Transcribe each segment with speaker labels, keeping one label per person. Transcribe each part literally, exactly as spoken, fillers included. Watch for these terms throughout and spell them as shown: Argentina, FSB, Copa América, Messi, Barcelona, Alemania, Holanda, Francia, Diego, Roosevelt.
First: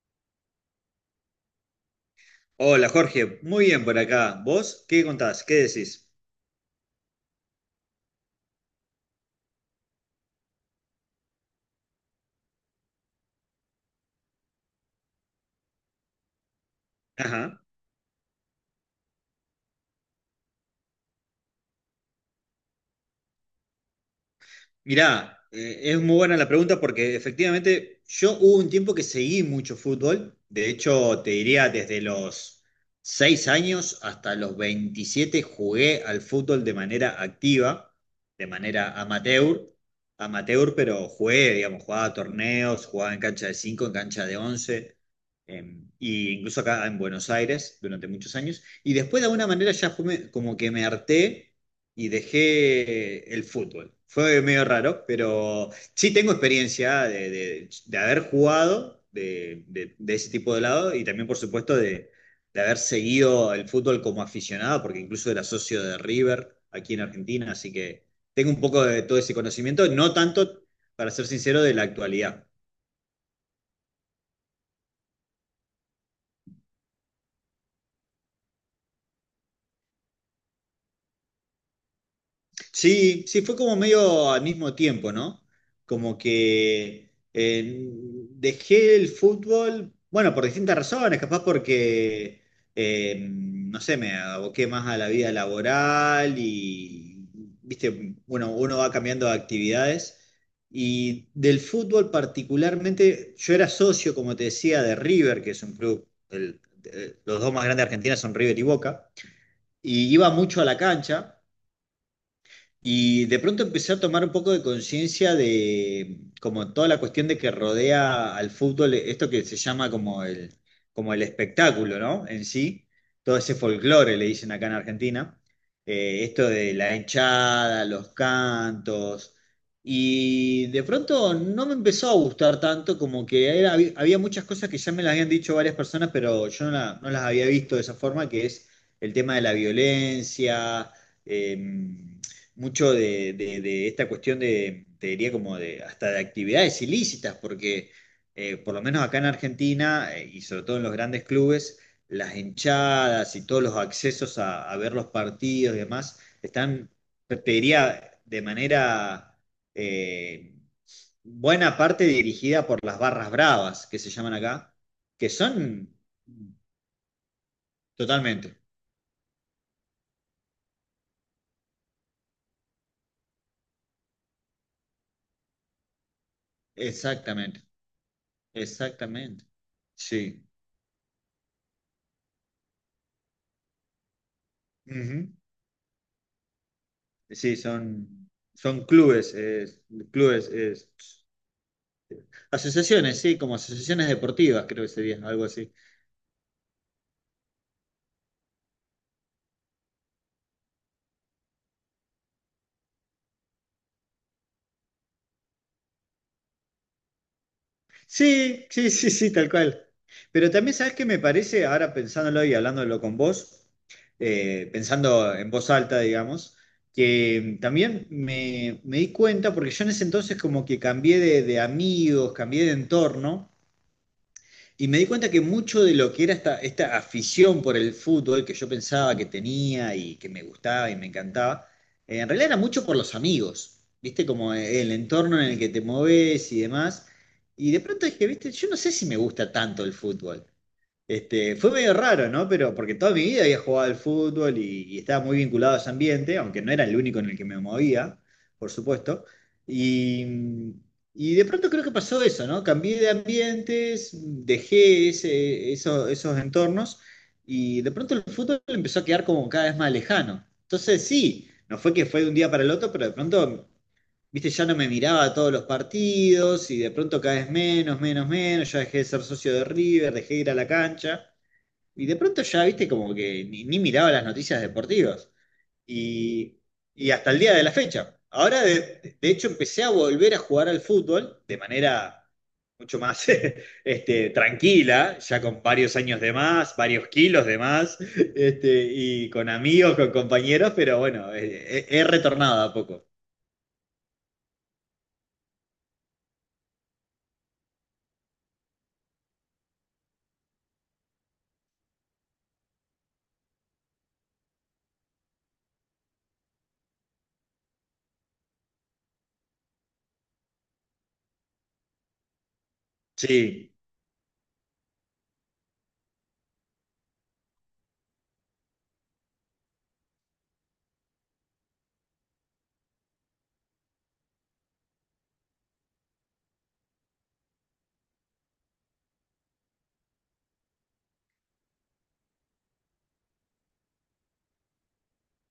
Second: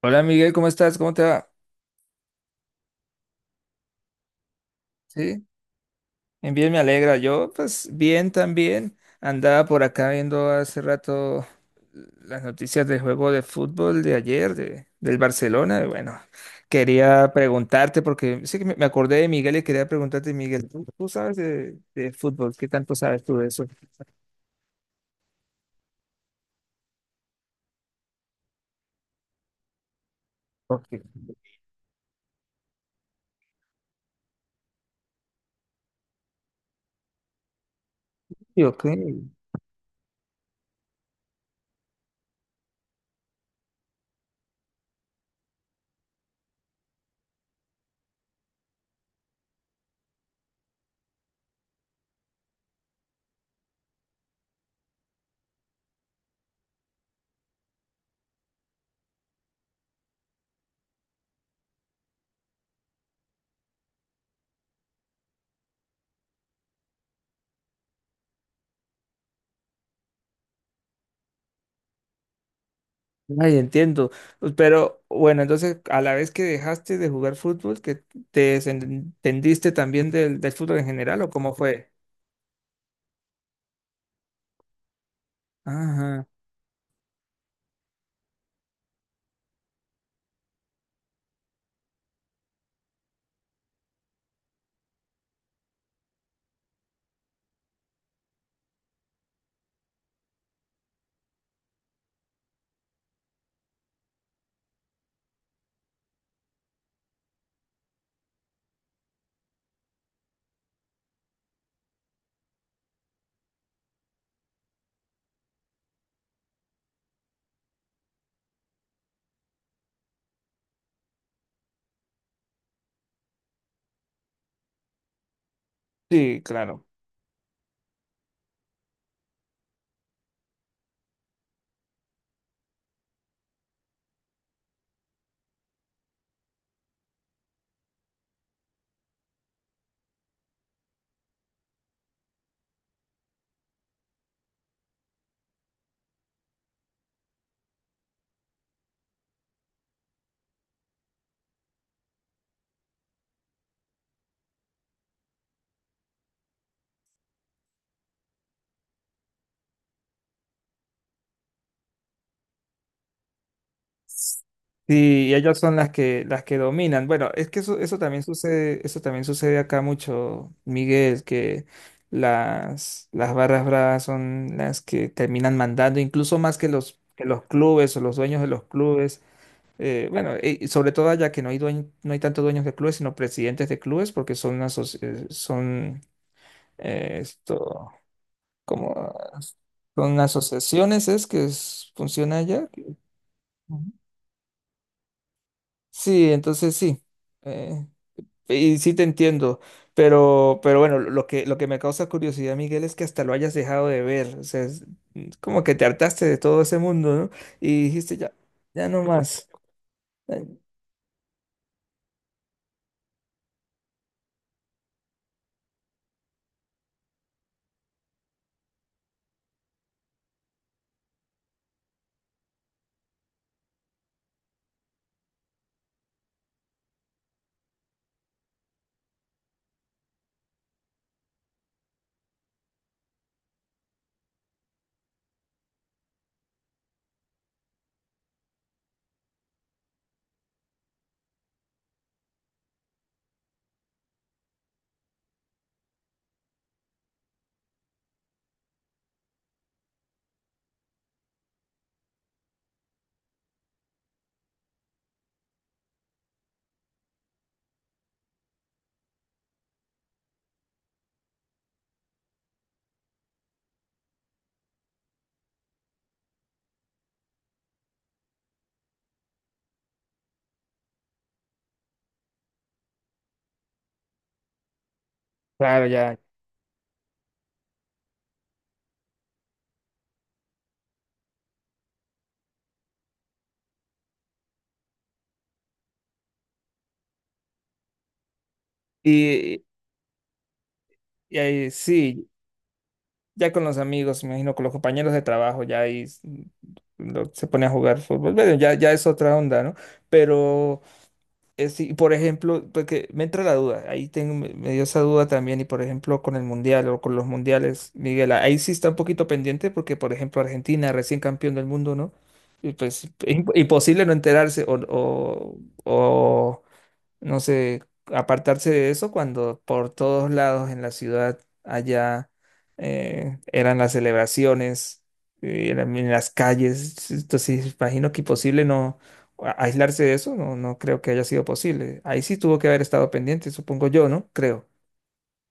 Speaker 1: Hola Miguel, ¿cómo estás? ¿Cómo te va?
Speaker 2: Hola Jorge, muy bien por acá. ¿Vos qué contás?
Speaker 1: Sí,
Speaker 2: ¿Qué decís?
Speaker 1: bien, bien, me alegra. Yo, pues bien también. Andaba por acá viendo hace rato las noticias del juego de fútbol de ayer, de, del Barcelona. Y bueno, quería
Speaker 2: Ajá.
Speaker 1: preguntarte, porque sí que me me acordé de Miguel y quería preguntarte, Miguel, ¿tú, tú sabes de, de fútbol? ¿Qué tanto sabes tú de eso?
Speaker 2: Mirá, eh, es muy buena la pregunta porque efectivamente yo hubo un tiempo que seguí mucho fútbol, de
Speaker 1: Ok.
Speaker 2: hecho te diría desde los seis años hasta los veintisiete jugué al fútbol de manera activa, de
Speaker 1: Sí, ok.
Speaker 2: manera amateur, amateur pero jugué, digamos, jugaba a torneos, jugaba en cancha de cinco, en cancha de once, em, y incluso acá en Buenos Aires durante muchos años, y después de alguna manera ya fue me- como que me harté y dejé el fútbol. Fue medio raro, pero sí tengo experiencia de, de- de haber jugado de, de- de ese tipo de lado y también, por supuesto, de, de haber seguido el fútbol como aficionado, porque incluso era socio de River aquí en Argentina, así que tengo un poco de todo ese conocimiento, no tanto, para ser sincero, de la actualidad.
Speaker 1: Ay, entiendo. Pues, pero bueno, entonces a la vez que dejaste de jugar fútbol, que te desentendiste también del, del fútbol en general, ¿o cómo fue?
Speaker 2: Sí, sí, fue como medio al mismo tiempo, ¿no? Como
Speaker 1: Ajá.
Speaker 2: que eh, dejé el fútbol, bueno, por distintas razones, capaz porque, eh, no sé, me aboqué más a la vida laboral y, viste, bueno, uno va cambiando de actividades. Y del fútbol particularmente, yo era socio, como te decía, de River, que es un club, el- el- los dos más grandes de Argentina son River y Boca, y iba mucho a la cancha. Y de pronto empecé a tomar un poco de conciencia de como toda la cuestión de que rodea al fútbol, esto que se llama como el, como el espectáculo, ¿no? En sí, todo ese folclore, le dicen acá en Argentina. Eh,
Speaker 1: Sí,
Speaker 2: esto de
Speaker 1: claro.
Speaker 2: la hinchada, los cantos, y de pronto no me empezó a gustar tanto, como que era- había había muchas cosas que ya me las habían dicho varias personas, pero yo no, la- no las había visto de esa forma, que es el tema de la violencia. em, mucho de, de- de esta cuestión de, te diría como de, hasta de actividades ilícitas, porque eh, por lo menos acá en Argentina eh, y sobre todo en los grandes clubes, las hinchadas y todos los accesos a, a ver los partidos y demás están, te diría, de manera eh, buena parte dirigida por las barras bravas, que se llaman acá,
Speaker 1: Sí,
Speaker 2: que
Speaker 1: y ellas son las
Speaker 2: son
Speaker 1: que las que dominan. Bueno, es que eso, eso también
Speaker 2: totalmente,
Speaker 1: sucede, eso también sucede acá mucho, Miguel, que las, las barras bravas son las que terminan mandando, incluso más que los, que los
Speaker 2: exactamente,
Speaker 1: clubes o los dueños de los clubes.
Speaker 2: exactamente,
Speaker 1: Eh, bueno,
Speaker 2: sí.
Speaker 1: y sobre todo allá que no hay dueño- no hay tanto dueños de clubes, sino presidentes de clubes, porque son una aso- eh, son eh,
Speaker 2: Sí,
Speaker 1: esto
Speaker 2: son, son
Speaker 1: como
Speaker 2: clubes, eh,
Speaker 1: son
Speaker 2: clubes, eh,
Speaker 1: asociaciones es que es- funciona allá.
Speaker 2: asociaciones, sí, como
Speaker 1: Ujú.
Speaker 2: asociaciones deportivas, creo que sería algo así.
Speaker 1: Sí, entonces sí. eh, y sí te entiendo. Pero, pero bueno, lo que, lo que me causa curiosidad, Miguel, es que hasta lo hayas dejado de ver. O sea, es es como que te hartaste de todo ese mundo, ¿no? Y dijiste ya,
Speaker 2: Sí,
Speaker 1: ya
Speaker 2: sí,
Speaker 1: no
Speaker 2: sí, sí,
Speaker 1: más.
Speaker 2: tal cual.
Speaker 1: Eh,
Speaker 2: Pero también, ¿sabes qué me parece? Ahora pensándolo y hablándolo con vos, eh, pensando en voz alta, digamos, que también me, me di cuenta, porque yo en ese entonces como que cambié de, de amigos, cambié de entorno. Y me di cuenta que mucho de lo que era esta, esta afición por el fútbol que yo pensaba que tenía y que me gustaba y me encantaba, eh, en realidad era mucho por los amigos, ¿viste? Como el entorno en el que te moves y demás. Y de pronto dije, ¿viste? Yo no sé si me gusta tanto el fútbol. Este, fue medio raro, ¿no? Pero porque toda mi vida había jugado al fútbol y, y estaba muy vinculado a ese ambiente, aunque no era el único en el que me movía, por supuesto. Y, y de pronto creo que pasó eso, ¿no? Cambié de ambientes, dejé ese- eso- esos entornos y de pronto el fútbol empezó a quedar como cada vez más lejano. Entonces sí, no fue que fue de un día para el otro, pero de pronto viste, ya no me miraba todos los partidos y de pronto cada vez menos, menos, menos, ya dejé de ser socio de River, dejé de ir a la cancha y de pronto ya, viste, como que ni, ni miraba las noticias deportivas
Speaker 1: Claro, ya.
Speaker 2: y, y hasta el día de la fecha. Ahora, de, de hecho, empecé a volver a jugar al fútbol de manera mucho más este, tranquila, ya con varios años de más, varios kilos de más, este, y con
Speaker 1: Y,
Speaker 2: amigos, con compañeros, pero bueno,
Speaker 1: y ahí
Speaker 2: eh, he he
Speaker 1: sí.
Speaker 2: retornado a poco.
Speaker 1: Ya con los amigos, me imagino, con los compañeros de trabajo, ya ahí s- lo- se pone a jugar fútbol. Bueno, ya, ya es otra onda, ¿no? Pero, eh, sí, por ejemplo, porque me entra la duda, ahí tengo, me, me dio esa duda también, y por ejemplo, con el mundial o con los mundiales, Miguel, ahí sí está un poquito pendiente, porque por ejemplo, Argentina, recién campeón del mundo, ¿no? Y pues, es imp-
Speaker 2: Sí.
Speaker 1: imposible no enterarse o, o, o no sé, apartarse de eso cuando por todos lados en la ciudad allá eh, eran las celebraciones, eh, eran en las calles. Entonces, imagino que imposible no a- aislarse de eso, no, no creo que haya sido posible. Ahí sí tuvo que haber estado pendiente, supongo yo, ¿no? Creo.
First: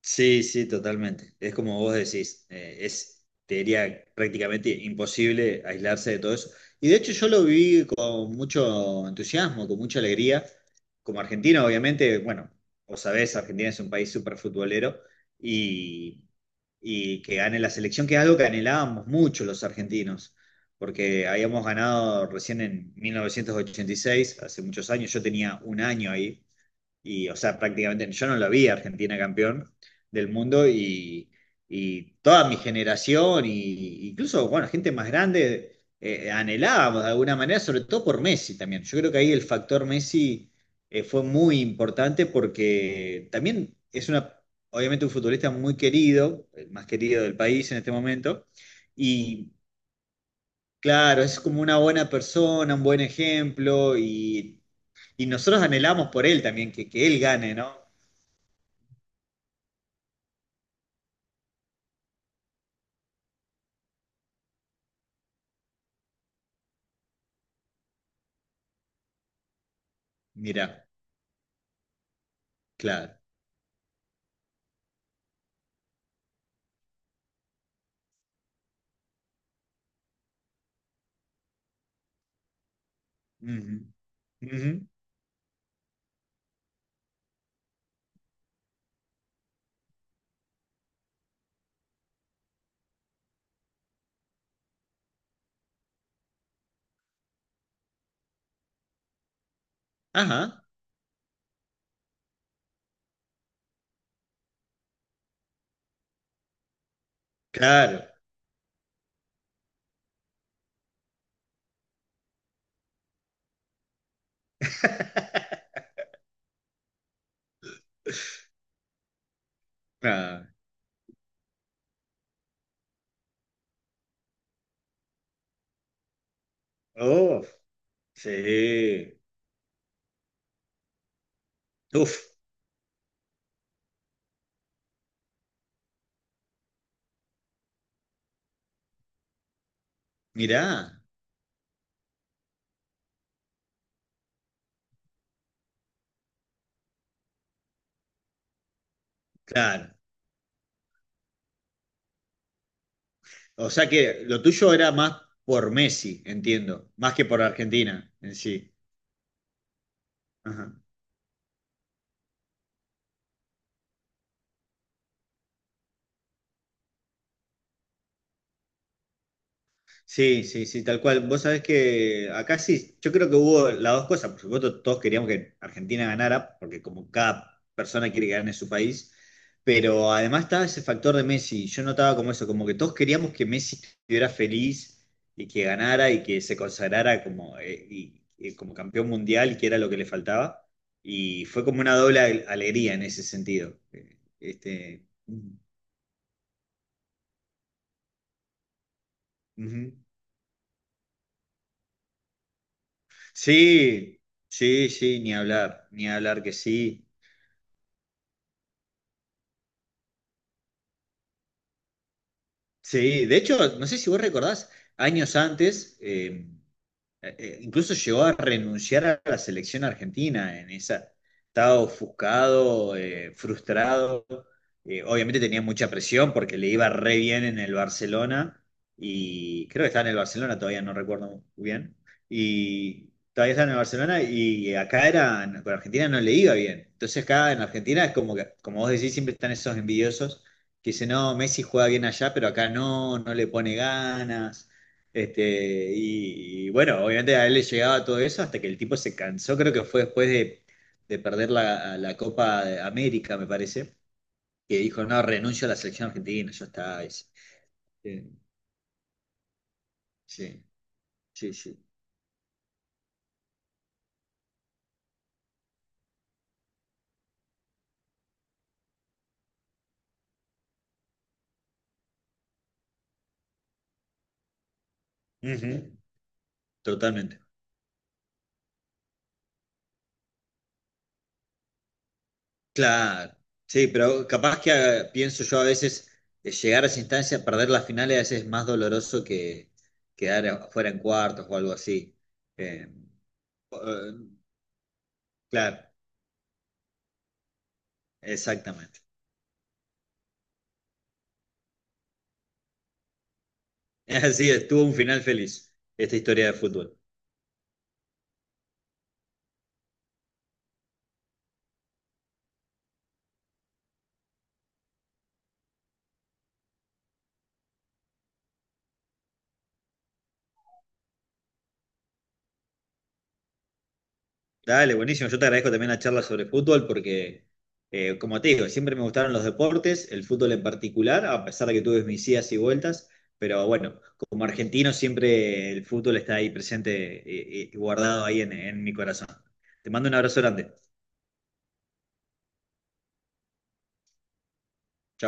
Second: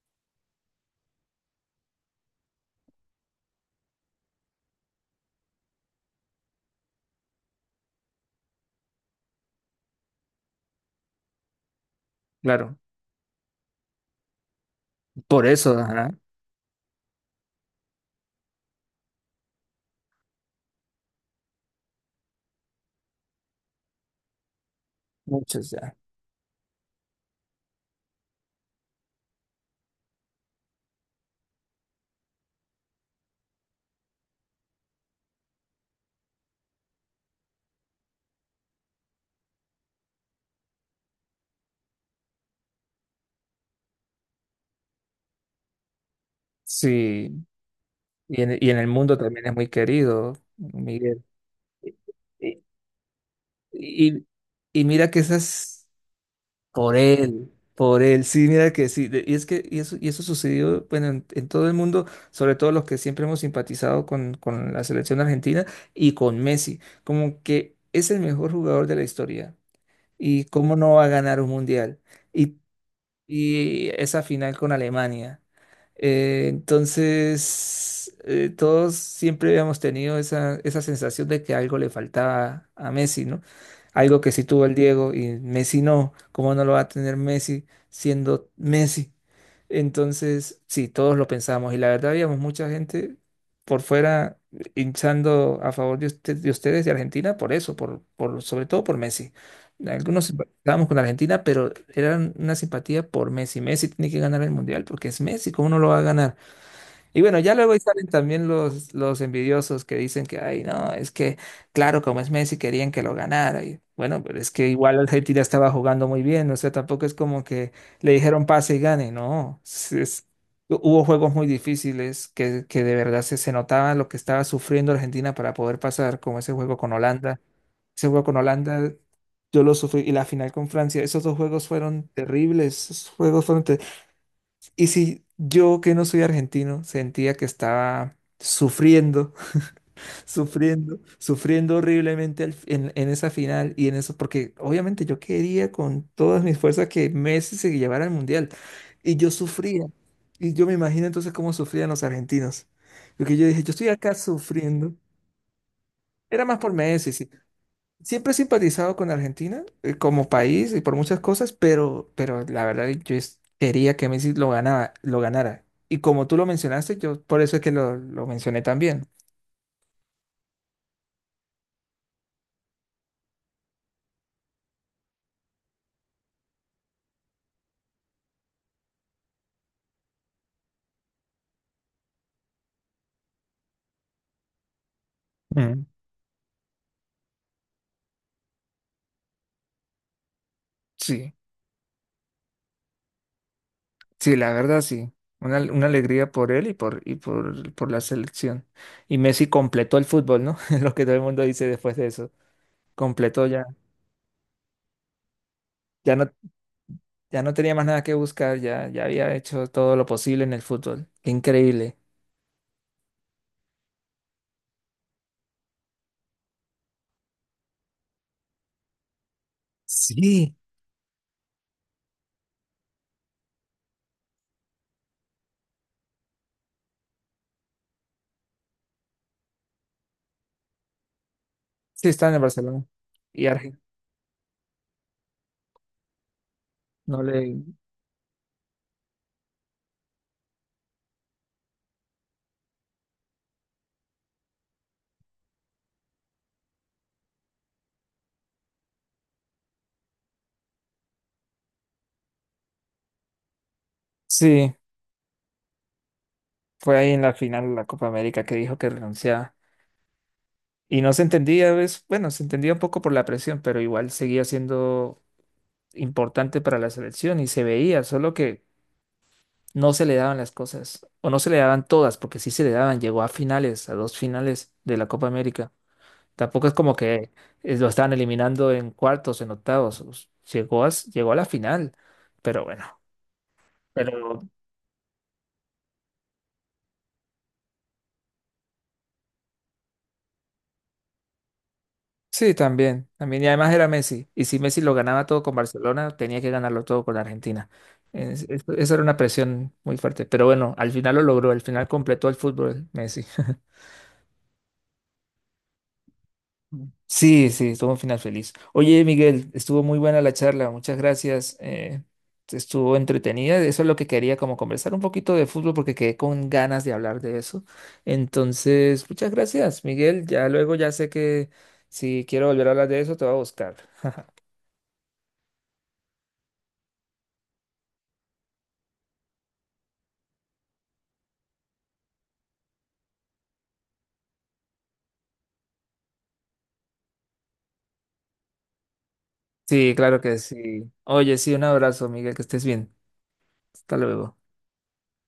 Speaker 2: Sí, sí, totalmente. Es como vos decís, eh, es, te diría, prácticamente imposible aislarse de todo eso. Y de hecho yo lo viví con mucho entusiasmo, con mucha alegría. Como argentino, obviamente, bueno,
Speaker 1: Claro,
Speaker 2: vos sabés, Argentina es un país súper futbolero
Speaker 1: por eso, ajá.
Speaker 2: y, y que gane la selección, que es algo que anhelábamos mucho los argentinos, porque habíamos ganado recién en mil novecientos ochenta y seis, hace muchos años, yo tenía
Speaker 1: Muchos
Speaker 2: un
Speaker 1: ya.
Speaker 2: año ahí y, o sea, prácticamente yo no lo vi a Argentina campeón del mundo y, y toda mi generación, y, incluso, bueno, gente más grande, eh, anhelábamos de alguna manera, sobre todo por Messi también. Yo creo que ahí el factor Messi eh, fue muy importante porque también es una, obviamente un futbolista muy querido, el más querido
Speaker 1: Sí,
Speaker 2: del país en este
Speaker 1: y
Speaker 2: momento,
Speaker 1: en, y en el mundo también
Speaker 2: y
Speaker 1: es muy querido, Miguel.
Speaker 2: claro, es como una
Speaker 1: Y,
Speaker 2: buena
Speaker 1: y-
Speaker 2: persona, un buen ejemplo,
Speaker 1: y-
Speaker 2: y,
Speaker 1: y mira que
Speaker 2: y nosotros
Speaker 1: esas...
Speaker 2: anhelamos por él también, que,
Speaker 1: Por
Speaker 2: que él
Speaker 1: él,
Speaker 2: gane, ¿no?
Speaker 1: por él, sí, mira que sí, de- y es que y eso, y eso sucedió, bueno, en, en todo el mundo, sobre todo los que siempre hemos simpatizado con, con la selección argentina y con Messi, como que es el mejor jugador de la historia, y cómo
Speaker 2: Mira,
Speaker 1: no va a ganar un mundial, y
Speaker 2: claro.
Speaker 1: y esa final con Alemania. Eh, entonces, eh, todos siempre habíamos tenido esa, esa sensación de que algo le faltaba a Messi, ¿no?
Speaker 2: Ujú,
Speaker 1: Algo que sí tuvo
Speaker 2: ujú.
Speaker 1: el Diego y Messi no. ¿Cómo no lo va a tener Messi siendo Messi? Entonces, sí, todos lo pensamos y la verdad habíamos mucha gente por fuera hinchando a favor de, usted- de ustedes de Argentina por eso, por, por, sobre todo por Messi. Algunos
Speaker 2: Ajá,
Speaker 1: estábamos con Argentina, pero era una simpatía por Messi. Messi tiene que ganar el Mundial porque es Messi, ¿cómo no lo va a ganar? Y bueno, ya luego ahí salen
Speaker 2: claro.
Speaker 1: también los, los envidiosos que dicen que, ay, no, es que, claro, como es Messi, querían que lo ganara. Y bueno, pero es que igual Argentina estaba jugando muy bien, o sea, tampoco es como que le dijeron pase y gane, no. es- es-
Speaker 2: Ah,
Speaker 1: Hubo juegos muy difíciles que, que de verdad se, se notaba lo que estaba sufriendo Argentina para poder pasar, como ese juego con Holanda.
Speaker 2: uf,
Speaker 1: Ese juego con Holanda,
Speaker 2: sí.
Speaker 1: yo lo sufrí. Y la final con Francia, esos dos juegos fueron
Speaker 2: Uf,
Speaker 1: terribles. Esos juegos fueron ter- Y si yo, que no soy argentino, sentía que estaba sufriendo,
Speaker 2: mirá,
Speaker 1: sufriendo, sufriendo horriblemente al- en, en esa final y en eso, porque obviamente yo quería con todas mis fuerzas que Messi se llevara al Mundial. Y yo sufría.
Speaker 2: claro.
Speaker 1: Y yo me imagino entonces cómo sufrían los argentinos. Porque yo dije,
Speaker 2: O
Speaker 1: yo estoy
Speaker 2: sea
Speaker 1: acá
Speaker 2: que lo tuyo era
Speaker 1: sufriendo.
Speaker 2: más por Messi,
Speaker 1: Era más por
Speaker 2: entiendo,
Speaker 1: Messi,
Speaker 2: más que
Speaker 1: sí,
Speaker 2: por Argentina
Speaker 1: siempre he
Speaker 2: en sí.
Speaker 1: simpatizado con Argentina eh, como país
Speaker 2: Ajá.
Speaker 1: y por muchas cosas, pero, pero la verdad yo es- quería que Messi lo ganaba, lo ganara. Y como tú lo mencionaste, yo por eso es que lo, lo mencioné también.
Speaker 2: Sí, sí, sí, tal cual. Vos sabés que acá sí, yo creo que hubo las dos cosas. Por supuesto, todos queríamos que Argentina ganara, porque como cada persona quiere que gane su país, pero además estaba ese factor de Messi. Yo notaba como eso, como que todos queríamos que Messi estuviera feliz y que
Speaker 1: Mm.
Speaker 2: ganara y que se consagrara como, eh, y- y como campeón mundial, que era lo que le faltaba.
Speaker 1: Sí,
Speaker 2: Y fue como una doble ale- alegría en ese sentido. Eh,
Speaker 1: sí, la verdad
Speaker 2: Este,
Speaker 1: sí. Una, una alegría por él y por, y por, por la selección. Y Messi
Speaker 2: ujú.
Speaker 1: completó el fútbol, ¿no? Es lo que todo el mundo dice después de eso. Completó ya.
Speaker 2: Sí, sí, sí, ni hablar, ni
Speaker 1: Ya no,
Speaker 2: hablar que sí.
Speaker 1: ya no tenía más nada que buscar, ya, ya había hecho todo lo posible en el fútbol. Qué increíble.
Speaker 2: Sí, de hecho, no sé si vos recordás, años antes, eh, eh, eh, incluso llegó a renunciar a la selección
Speaker 1: Sí.
Speaker 2: argentina en esa. Estaba ofuscado, eh, frustrado. Eh, obviamente tenía mucha presión porque le iba re bien en el Barcelona. Y creo que estaba en el Barcelona, todavía no recuerdo muy bien.
Speaker 1: Sí, está en el Barcelona.
Speaker 2: Y
Speaker 1: Y
Speaker 2: todavía estaba en el
Speaker 1: Argentina
Speaker 2: Barcelona y acá era, con Argentina no le iba bien.
Speaker 1: no
Speaker 2: Entonces acá en
Speaker 1: le...
Speaker 2: Argentina es como que, como vos decís, siempre están esos envidiosos que dicen, no, Messi juega bien allá, pero acá no, no le pone ganas. Este, y, y bueno, obviamente a él le llegaba todo eso hasta que el tipo se cansó, creo que fue después de, de perder la, la Copa de América, me parece,
Speaker 1: Sí,
Speaker 2: que dijo, no, renuncio a la selección argentina, ya
Speaker 1: fue
Speaker 2: está,
Speaker 1: ahí en
Speaker 2: dice.
Speaker 1: la final de la Copa
Speaker 2: Sí,
Speaker 1: América que dijo que renunciaba.
Speaker 2: sí,
Speaker 1: Y no se
Speaker 2: sí.
Speaker 1: entendía,
Speaker 2: Sí.
Speaker 1: ¿ves? Bueno, se entendía un poco por la presión, pero igual seguía siendo importante para la selección y se veía, solo que no se le daban las cosas, o no se le daban todas, porque sí se le daban, llegó a finales, a dos finales de la Copa América.
Speaker 2: Ujú.
Speaker 1: Tampoco es como que
Speaker 2: Totalmente.
Speaker 1: eh, lo estaban eliminando en cuartos, en octavos. Us- Llegó a, s- llegó a la final. Pero bueno.
Speaker 2: Claro. Sí, pero
Speaker 1: Pero
Speaker 2: capaz que ah, pienso yo a veces eh, llegar a esa instancia, perder las finales a veces es más doloroso que quedar afuera en cuartos o algo así.
Speaker 1: sí,
Speaker 2: Eh,
Speaker 1: también. También. Y además era
Speaker 2: eh,
Speaker 1: Messi. Y si Messi lo ganaba todo con
Speaker 2: claro,
Speaker 1: Barcelona, tenía que ganarlo todo con Argentina. Es- es- eso
Speaker 2: exactamente.
Speaker 1: era una presión muy fuerte. Pero bueno, al final lo logró. Al final completó el fútbol Messi.
Speaker 2: Así es, tuvo un final feliz esta historia de fútbol.
Speaker 1: Sí, sí, estuvo un final feliz. Oye, Miguel, estuvo muy buena la charla, muchas gracias. eh, estuvo entretenida, eso es lo que quería, como conversar un poquito de fútbol porque quedé con ganas de hablar de eso. Entonces, muchas gracias, Miguel. Ya luego ya sé que si quiero volver a hablar de eso, te voy a buscar.
Speaker 2: Dale, buenísimo. Yo te agradezco también la charla sobre fútbol porque, eh, como te digo, siempre me gustaron los deportes, el fútbol en particular, a pesar de que tuve mis idas y vueltas. Pero bueno, como argentino siempre el fútbol está ahí presente y, y y guardado ahí en, en mi corazón. Te
Speaker 1: Sí,
Speaker 2: mando un
Speaker 1: claro que
Speaker 2: abrazo grande.
Speaker 1: sí. Oye, sí, un abrazo, Miguel, que estés bien. Hasta luego.
Speaker 2: Chau.